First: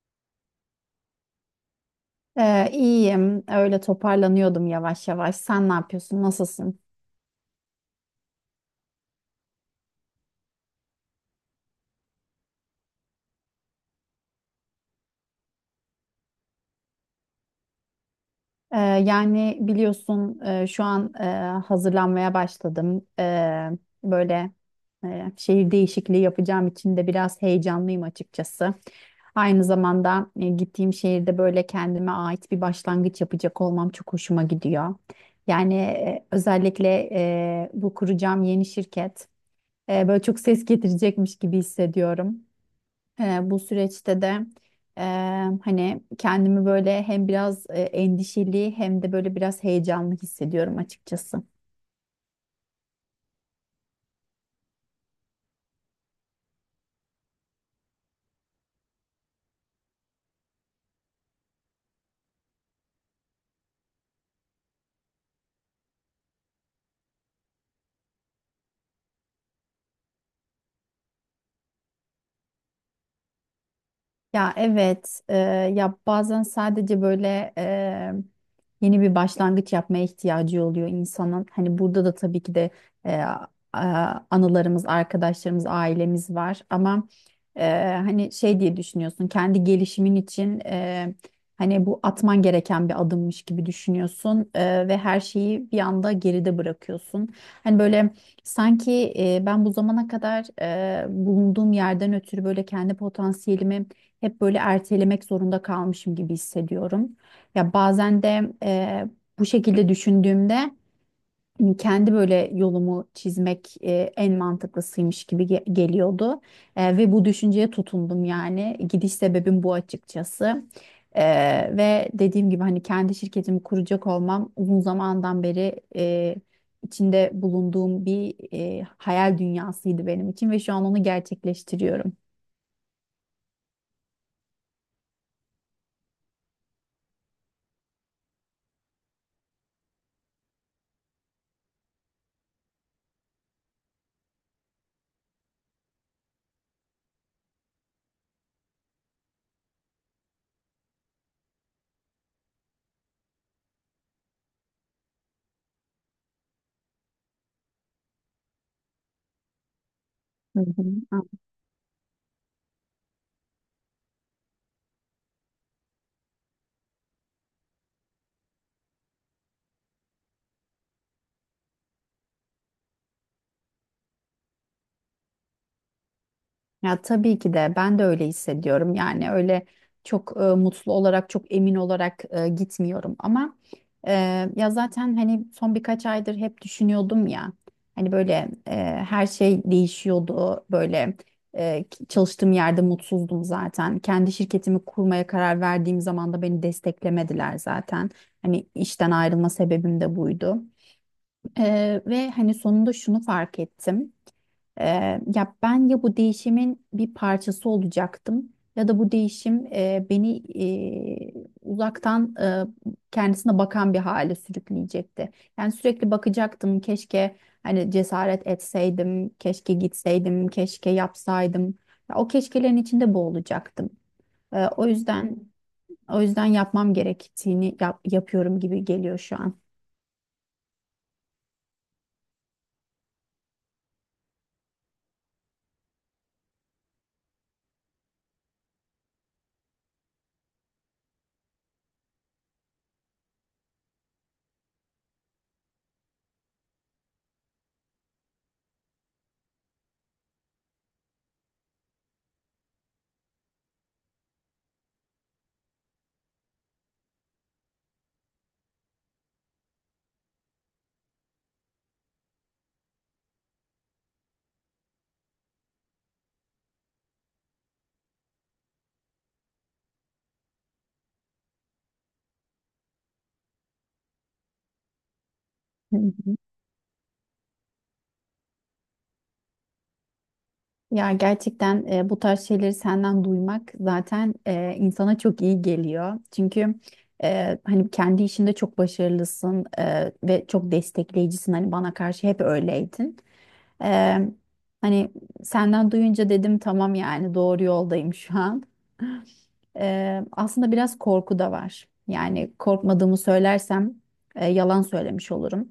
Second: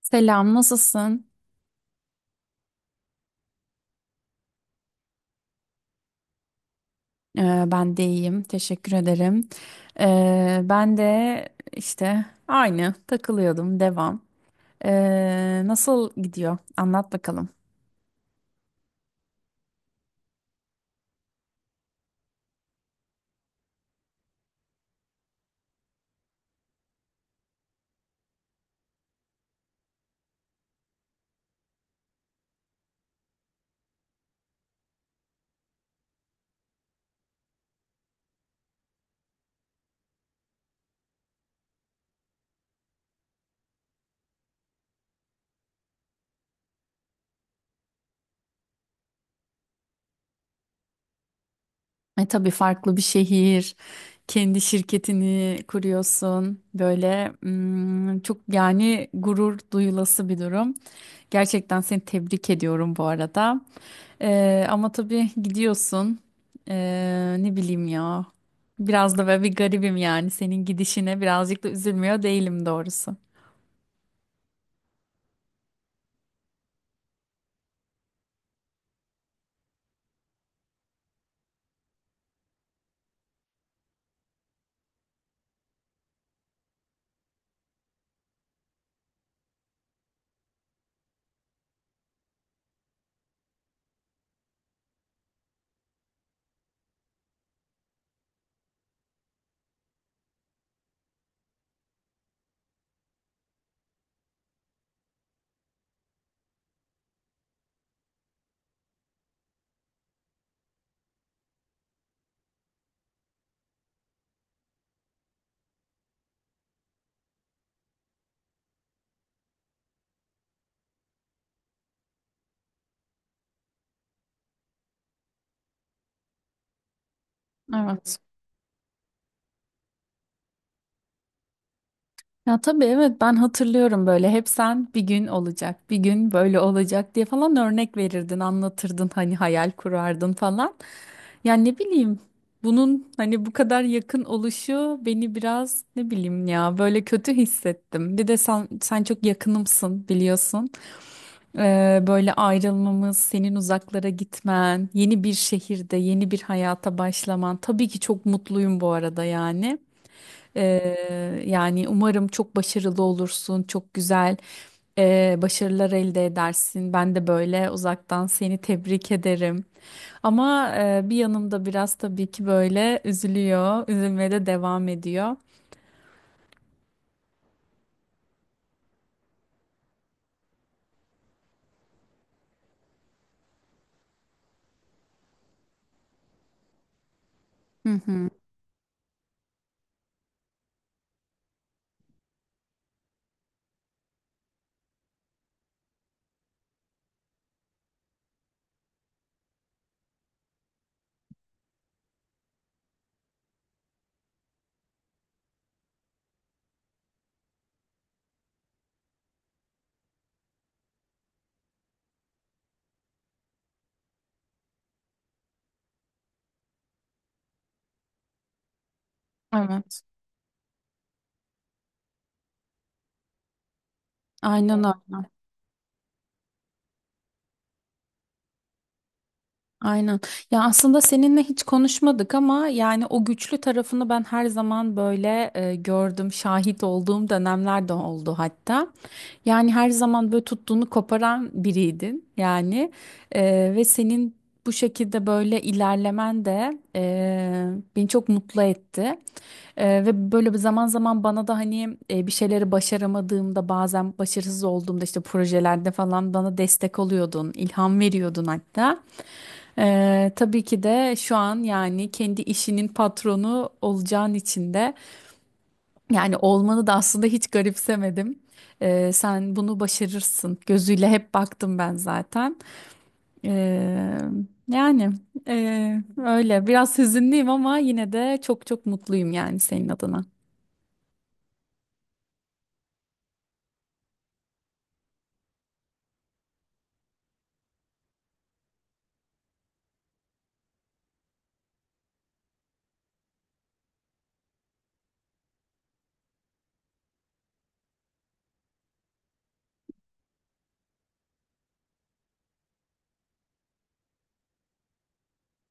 Selam, nasılsın? İyiyim. Öyle toparlanıyordum yavaş yavaş. Sen ne yapıyorsun? Nasılsın? Ben de iyiyim, teşekkür ederim. Ben de işte aynı takılıyordum, devam. Nasıl gidiyor? Anlat bakalım. Yani biliyorsun, şu an, hazırlanmaya başladım. Böyle, şehir değişikliği yapacağım için de biraz heyecanlıyım açıkçası. Aynı zamanda, gittiğim şehirde böyle kendime ait bir başlangıç yapacak olmam çok hoşuma gidiyor. Yani, özellikle, bu kuracağım yeni şirket, böyle çok ses getirecekmiş gibi hissediyorum. Bu süreçte de, e, hani kendimi böyle hem biraz, endişeli hem de böyle biraz heyecanlı hissediyorum açıkçası. Tabii farklı bir şehir, kendi şirketini kuruyorsun. Böyle çok yani gurur duyulası bir durum. Gerçekten seni tebrik ediyorum bu arada. Ama tabii gidiyorsun. Ne bileyim ya. Biraz da böyle bir garibim yani senin gidişine birazcık da üzülmüyor değilim doğrusu. Ya evet, ya bazen sadece böyle, yeni bir başlangıç yapmaya ihtiyacı oluyor insanın. Hani burada da tabii ki de, e, anılarımız, arkadaşlarımız, ailemiz var. Ama, e, hani şey diye düşünüyorsun, kendi gelişimin için, hani bu atman gereken bir adımmış gibi düşünüyorsun, ve her şeyi bir anda geride bırakıyorsun. Hani böyle. Sanki, ben bu zamana kadar, bulunduğum yerden ötürü böyle kendi potansiyelimi hep böyle ertelemek zorunda kalmışım gibi hissediyorum. Ya bazen de, bu şekilde düşündüğümde hani kendi böyle yolumu çizmek, en mantıklısıymış gibi geliyordu. Ve bu düşünceye tutundum yani. Gidiş sebebim bu açıkçası. E, Ve dediğim gibi hani kendi şirketimi kuracak olmam uzun zamandan beri, içinde bulunduğum Evet. bir, hayal dünyasıydı benim için ve şu an onu gerçekleştiriyorum. Ya tabii evet ben hatırlıyorum böyle hep sen bir gün olacak, bir gün böyle olacak diye falan örnek verirdin, anlatırdın hani hayal kurardın falan. Yani ne bileyim bunun hani bu kadar yakın oluşu beni biraz ne bileyim ya böyle kötü hissettim. Bir de sen çok yakınımsın biliyorsun. Böyle ayrılmamız, senin uzaklara gitmen, yeni bir şehirde, yeni bir hayata başlaman. Tabii ki çok mutluyum bu arada yani. Hı hı. Yani umarım çok başarılı olursun, çok güzel başarılar elde edersin. Ben de böyle uzaktan seni tebrik ederim. Ama bir yanımda biraz tabii ki böyle üzülüyor, üzülmeye de devam ediyor. Ya tabii ki de ben de öyle hissediyorum. Yani öyle çok, mutlu olarak, çok emin olarak, gitmiyorum ama, e, ya zaten hani son birkaç aydır hep düşünüyordum ya. Hı Hani hı. böyle, e, her şey değişiyordu. Böyle, çalıştığım yerde mutsuzdum zaten. Kendi şirketimi kurmaya karar verdiğim zaman da beni desteklemediler zaten. Hani işten ayrılma sebebim de buydu. Ve hani sonunda şunu fark ettim. Ya ben ya bu değişimin bir parçası olacaktım ya da bu değişim, beni, uzaktan, kendisine bakan bir hale sürükleyecekti. Yani sürekli bakacaktım keşke hani cesaret etseydim, keşke Evet. gitseydim, keşke yapsaydım. Ya o keşkelerin içinde boğulacaktım. Eee, Aynen o öyle. yüzden o yüzden yapmam gerektiğini yapıyorum gibi geliyor şu an. Aynen. Ya aslında seninle hiç konuşmadık ama yani o güçlü tarafını ben her zaman böyle gördüm, şahit olduğum dönemler de oldu hatta. Yani her zaman böyle tuttuğunu koparan biriydin yani. Ve senin bu şekilde böyle ilerlemen de beni çok mutlu etti. Ve böyle bir zaman zaman bana da hani bir şeyleri başaramadığımda bazen başarısız olduğumda işte projelerde falan bana destek oluyordun, ilham veriyordun hatta. Tabii ki de şu an yani kendi işinin patronu olacağın için de yani olmanı da aslında hiç garipsemedim. Sen bunu başarırsın gözüyle hep baktım ben zaten. Ee, yani Hı hı. Öyle biraz hüzünlüyüm ama yine de çok çok mutluyum yani senin adına. Ya gerçekten, bu tarz şeyleri senden duymak zaten, insana çok iyi geliyor. Çünkü, hani kendi işinde çok başarılısın, ve çok destekleyicisin. Hani bana karşı hep öyleydin. E, Hani senden duyunca dedim tamam yani doğru yoldayım şu an. Aslında biraz korku da var. Yani korkmadığımı söylersem, yalan söylemiş olurum.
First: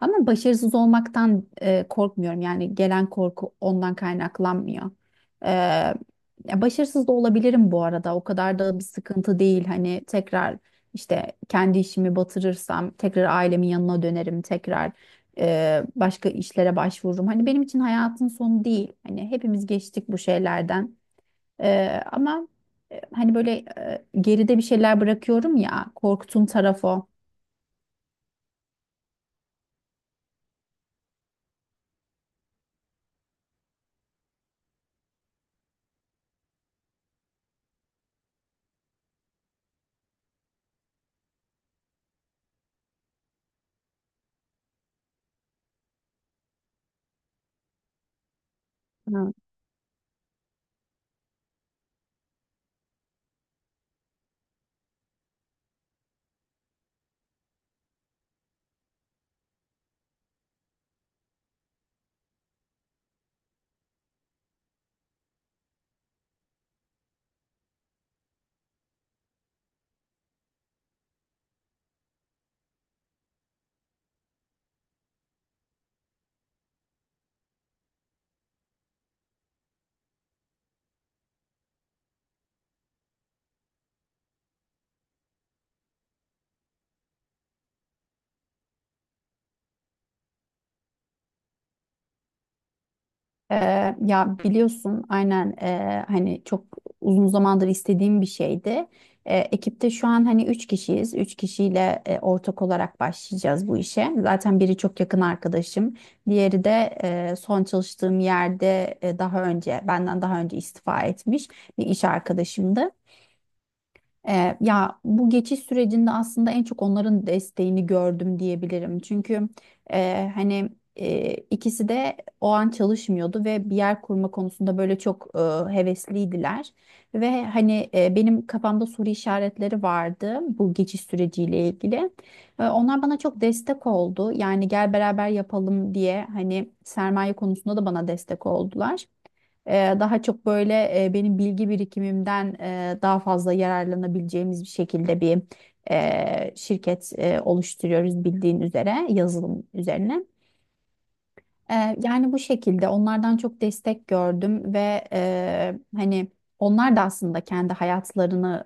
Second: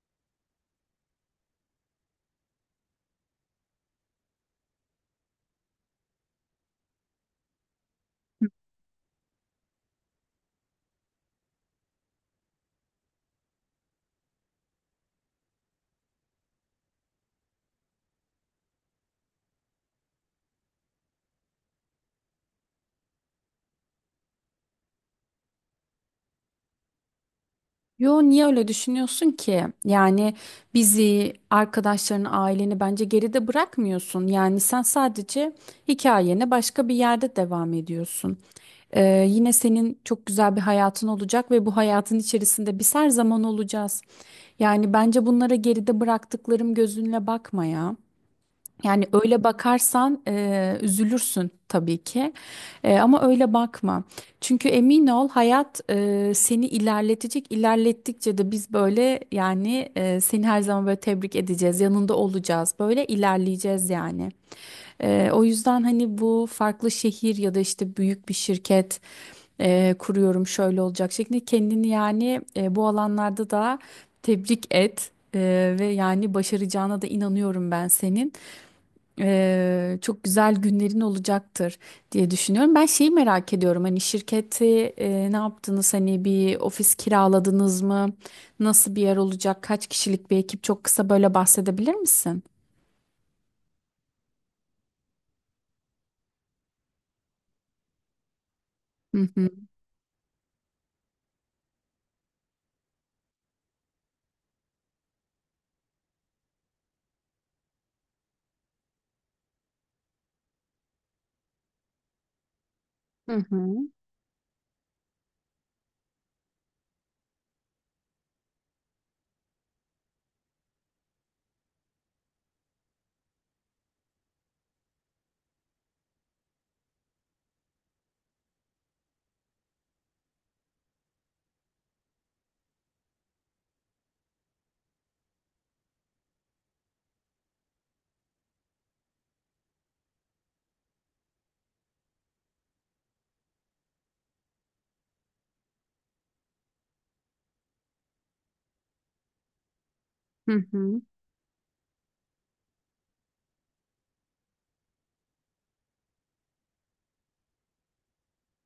Ama başarısız olmaktan, korkmuyorum. Yani gelen korku ondan kaynaklanmıyor. E, Ya başarısız da olabilirim bu arada. O kadar da bir sıkıntı değil. Hani tekrar işte kendi işimi batırırsam tekrar ailemin yanına dönerim. Tekrar, başka işlere başvururum. Hani benim için hayatın sonu değil. Hani hepimiz geçtik bu şeylerden. Ama, hani böyle, geride bir şeyler bırakıyorum ya. Korktuğum taraf o. Yo niye öyle düşünüyorsun ki? Yani bizi, arkadaşlarını, aileni bence geride bırakmıyorsun. Yani sen sadece hikayene başka bir yerde devam ediyorsun. Yine senin çok güzel bir hayatın olacak ve bu hayatın içerisinde biz her zaman olacağız. Yani bence bunlara geride bıraktıklarım gözünle bakma ya. Yani öyle bakarsan üzülürsün tabii ki. Ama öyle bakma. Çünkü emin ol hayat seni ilerletecek. İlerlettikçe de biz böyle yani seni her zaman böyle tebrik edeceğiz, yanında olacağız. Böyle ilerleyeceğiz yani. O yüzden hani bu farklı şehir ya da işte büyük bir şirket kuruyorum şöyle olacak şeklinde kendini yani bu alanlarda da tebrik et. Ve yani başaracağına da inanıyorum ben senin. Çok güzel günlerin olacaktır diye düşünüyorum. Ben şeyi merak ediyorum hani şirketi ne yaptınız hani bir ofis kiraladınız mı? Nasıl bir yer olacak? Kaç kişilik bir ekip? Çok kısa böyle bahsedebilir misin? Ya biliyorsun aynen, hani çok uzun zamandır istediğim bir şeydi. Hı hı. Ekipte şu an hani üç kişiyiz. Üç kişiyle, ortak olarak başlayacağız bu işe. Zaten biri çok yakın arkadaşım. Diğeri de, son çalıştığım yerde, daha önce benden daha önce istifa etmiş bir iş arkadaşımdı. Hı hı. Ya bu geçiş sürecinde aslında en çok onların desteğini gördüm diyebilirim. Çünkü, hani, ikisi de o an çalışmıyordu ve bir yer kurma konusunda böyle çok, hevesliydiler. Ve hani, benim kafamda soru işaretleri vardı bu geçiş süreciyle ilgili. Onlar bana çok destek oldu. Yani gel beraber yapalım diye hani sermaye konusunda da bana destek oldular. Daha çok böyle, benim bilgi birikimimden, daha fazla yararlanabileceğimiz bir şekilde bir, şirket, oluşturuyoruz bildiğin üzere yazılım üzerine. Hı Yani bu şekilde onlardan çok destek gördüm ve, hani onlar da aslında kendi hayatlarını,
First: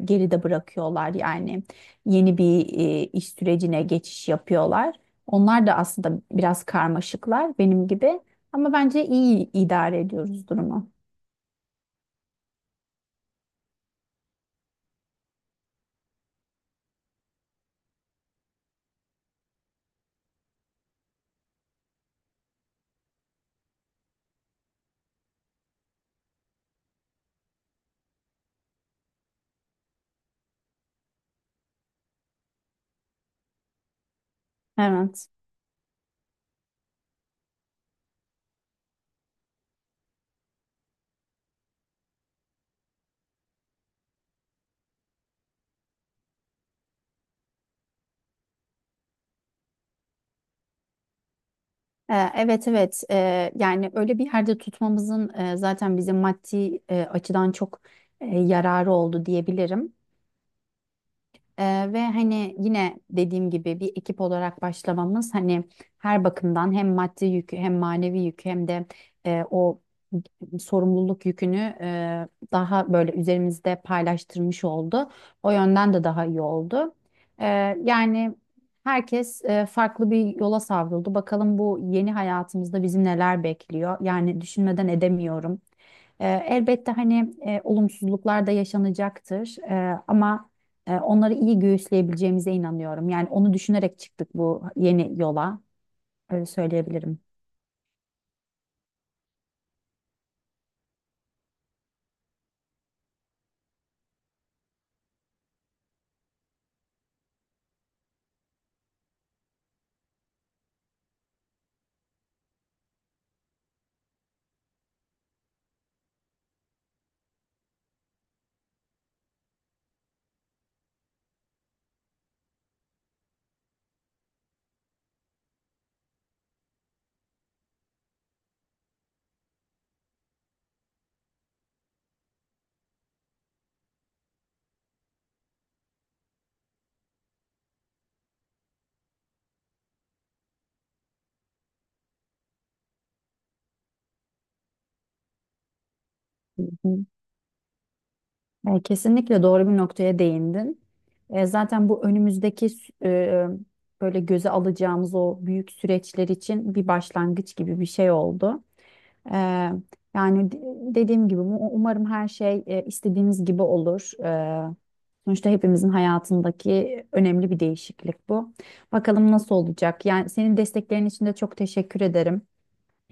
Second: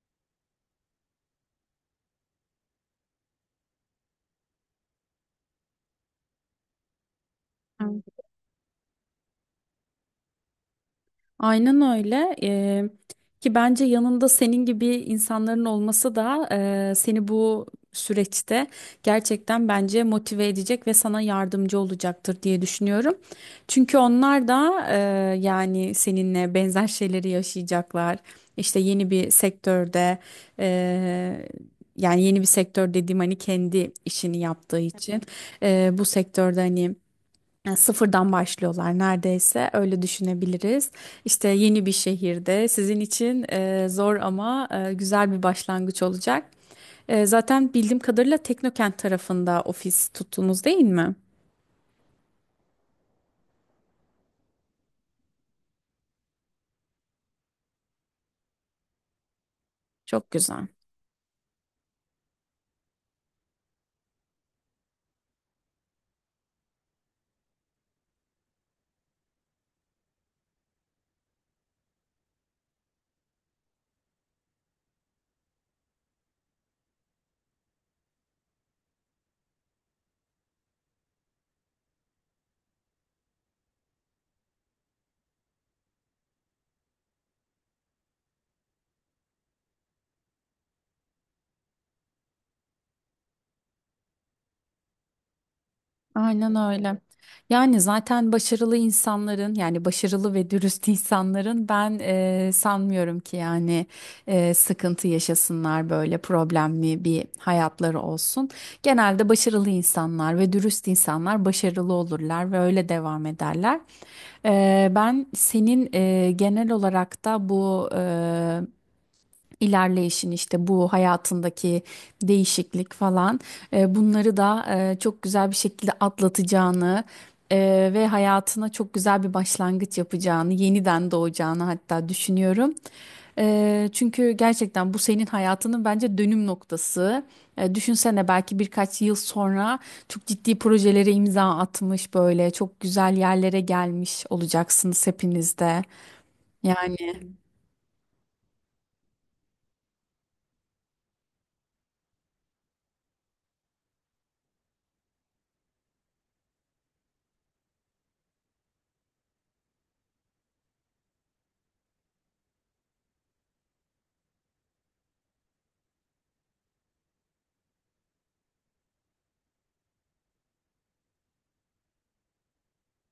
geride bırakıyorlar yani yeni bir, iş sürecine geçiş yapıyorlar. Onlar da aslında biraz karmaşıklar benim hı. gibi ama bence iyi idare ediyoruz durumu. Aynen öyle. Ki bence yanında senin gibi insanların olması da seni bu süreçte gerçekten bence motive edecek ve sana yardımcı olacaktır diye düşünüyorum. Çünkü onlar da yani seninle benzer şeyleri yaşayacaklar. İşte yeni bir sektörde eee, yani yeni bir sektör dediğim hani kendi işini yaptığı için Evet. Bu sektörde hani. Yani sıfırdan başlıyorlar neredeyse öyle düşünebiliriz. İşte yeni bir şehirde sizin için zor ama güzel bir başlangıç olacak. Zaten bildiğim kadarıyla Teknokent tarafında ofis tuttunuz değil mi? Evet, evet. Yani öyle bir yerde tutmamızın, zaten bize maddi, açıdan çok, yararı oldu diyebilirim. Çok güzel. Ve hani yine dediğim gibi bir ekip olarak başlamamız hani her bakımdan hem maddi yükü hem manevi yükü hem de, o sorumluluk yükünü, daha böyle üzerimizde paylaştırmış oldu. O yönden de daha iyi oldu. Ee, Yani herkes, farklı bir yola savruldu. Bakalım bu yeni hayatımızda bizi neler bekliyor? Yani düşünmeden edemiyorum. Elbette hani, olumsuzluklar da yaşanacaktır, ama, onları iyi göğüsleyebileceğimize inanıyorum. Yani onu düşünerek çıktık bu yeni yola. Öyle Aynen öyle. söyleyebilirim. Yani zaten başarılı insanların yani başarılı ve dürüst insanların ben sanmıyorum ki yani sıkıntı yaşasınlar böyle problemli bir hayatları olsun. Genelde başarılı insanlar ve dürüst insanlar başarılı olurlar ve öyle devam ederler. Ben senin genel olarak da bu ilerleyişin işte bu hayatındaki değişiklik falan bunları da çok güzel bir şekilde atlatacağını ve hayatına çok güzel bir başlangıç yapacağını, yeniden doğacağını hatta düşünüyorum. Çünkü gerçekten bu senin hayatının bence dönüm noktası. Düşünsene belki birkaç yıl sonra çok ciddi projelere imza atmış böyle çok güzel yerlere gelmiş olacaksınız hepiniz de. Hı Yani hı. Kesinlikle doğru bir noktaya değindin. Zaten bu önümüzdeki böyle göze alacağımız o büyük süreçler için bir başlangıç gibi bir şey oldu. Ee, Yani dediğim gibi umarım her şey, istediğimiz gibi olur. Sonuçta hepimizin hayatındaki önemli bir değişiklik bu. Bakalım nasıl olacak? Yani senin desteklerin için de çok teşekkür ederim.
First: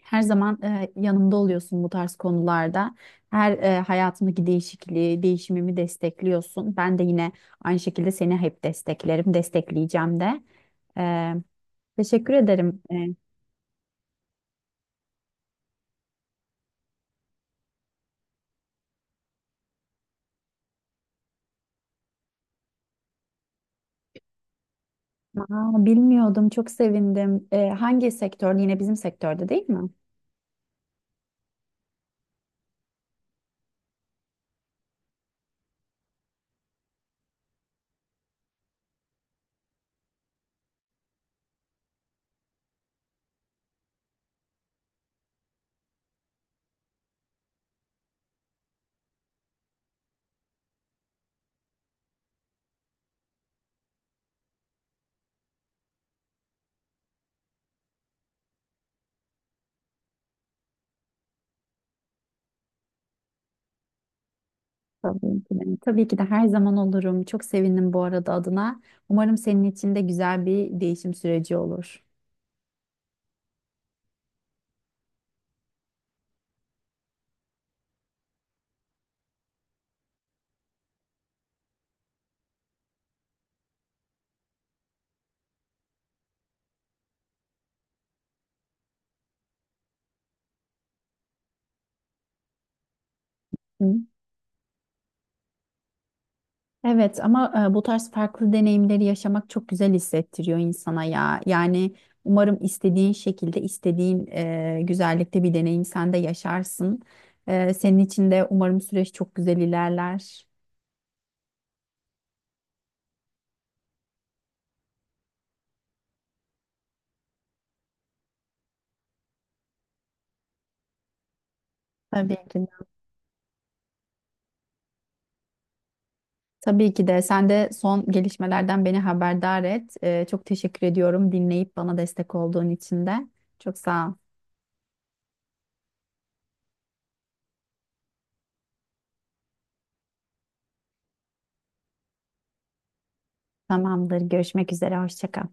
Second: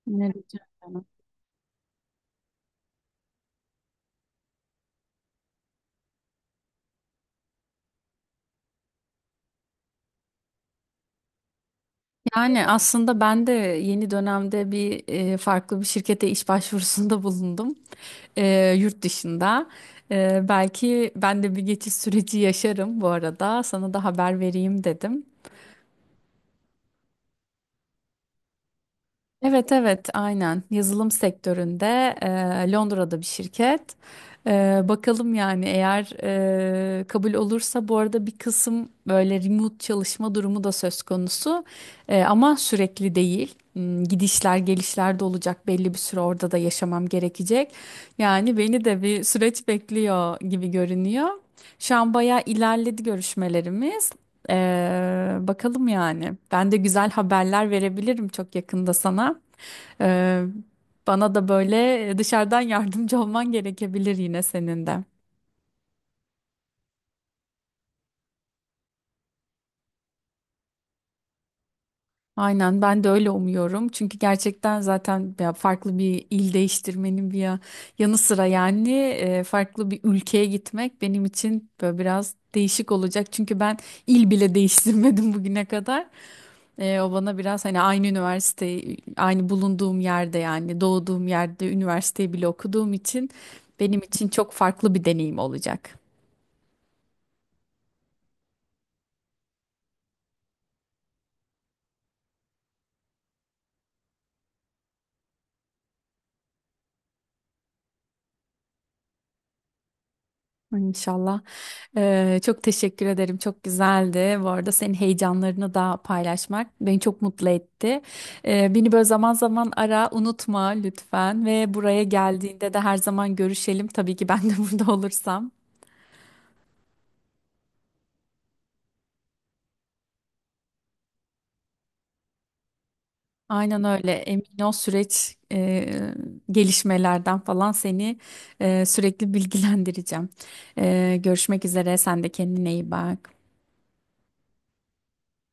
Her ne zaman, diyeceğim? Yanımda oluyorsun bu tarz konularda. Her, hayatımdaki değişikliği, değişimimi destekliyorsun. Ben de yine aynı şekilde seni hep desteklerim, destekleyeceğim de. Ee, Teşekkür Yani ederim. aslında ben de yeni dönemde bir farklı bir şirkete iş başvurusunda bulundum. Yurt dışında. Belki ben de bir geçiş süreci yaşarım bu arada. Sana da haber vereyim dedim. Aa, bilmiyordum. Çok sevindim. Hangi sektörde? Yine bizim sektörde değil Evet mi? evet aynen yazılım sektöründe Londra'da bir şirket. Bakalım yani eğer kabul olursa bu arada bir kısım böyle remote çalışma durumu da söz konusu. Ama sürekli değil. Gidişler gelişler de olacak belli bir süre orada da yaşamam gerekecek. Yani beni de bir süreç bekliyor gibi görünüyor. Şu an bayağı ilerledi görüşmelerimiz. Bakalım yani. Ben de güzel haberler verebilirim çok yakında sana. Ee, Bana da böyle dışarıdan yardımcı olman gerekebilir yine senin de. Tabii ki de. Tabii ki de her zaman olurum. Çok sevindim bu arada adına. Umarım senin için de güzel bir değişim süreci olur. Aynen ben de öyle umuyorum. Çünkü gerçekten zaten ya farklı bir il değiştirmenin bir yanı sıra yani farklı bir ülkeye gitmek benim için böyle biraz değişik olacak. Çünkü ben il bile değiştirmedim bugüne kadar. O bana biraz hani aynı üniversite, aynı bulunduğum yerde yani doğduğum yerde üniversiteyi bile okuduğum için Hı. benim için çok farklı bir deneyim olacak. Evet ama, bu tarz farklı deneyimleri yaşamak çok güzel hissettiriyor insana ya. Yani umarım istediğin şekilde, istediğin, güzellikte bir deneyim sen de yaşarsın. Senin için de umarım süreç çok güzel ilerler. İnşallah. Çok teşekkür ederim. Çok güzeldi. Bu arada senin heyecanlarını da paylaşmak beni çok mutlu etti. Beni böyle zaman zaman ara, unutma lütfen ve buraya Tabii ki geldiğinde de de. her zaman görüşelim. Tabii ki ben de burada olursam. Tabii ki de sen de son gelişmelerden beni haberdar et. Çok teşekkür ediyorum dinleyip bana destek olduğun için de. Çok Aynen sağ öyle. ol. Emin ol süreç gelişmelerden falan seni sürekli bilgilendireceğim. Görüşmek üzere. Sen de kendine iyi bak. Tamamdır. Görüşmek üzere. Hoşça kal.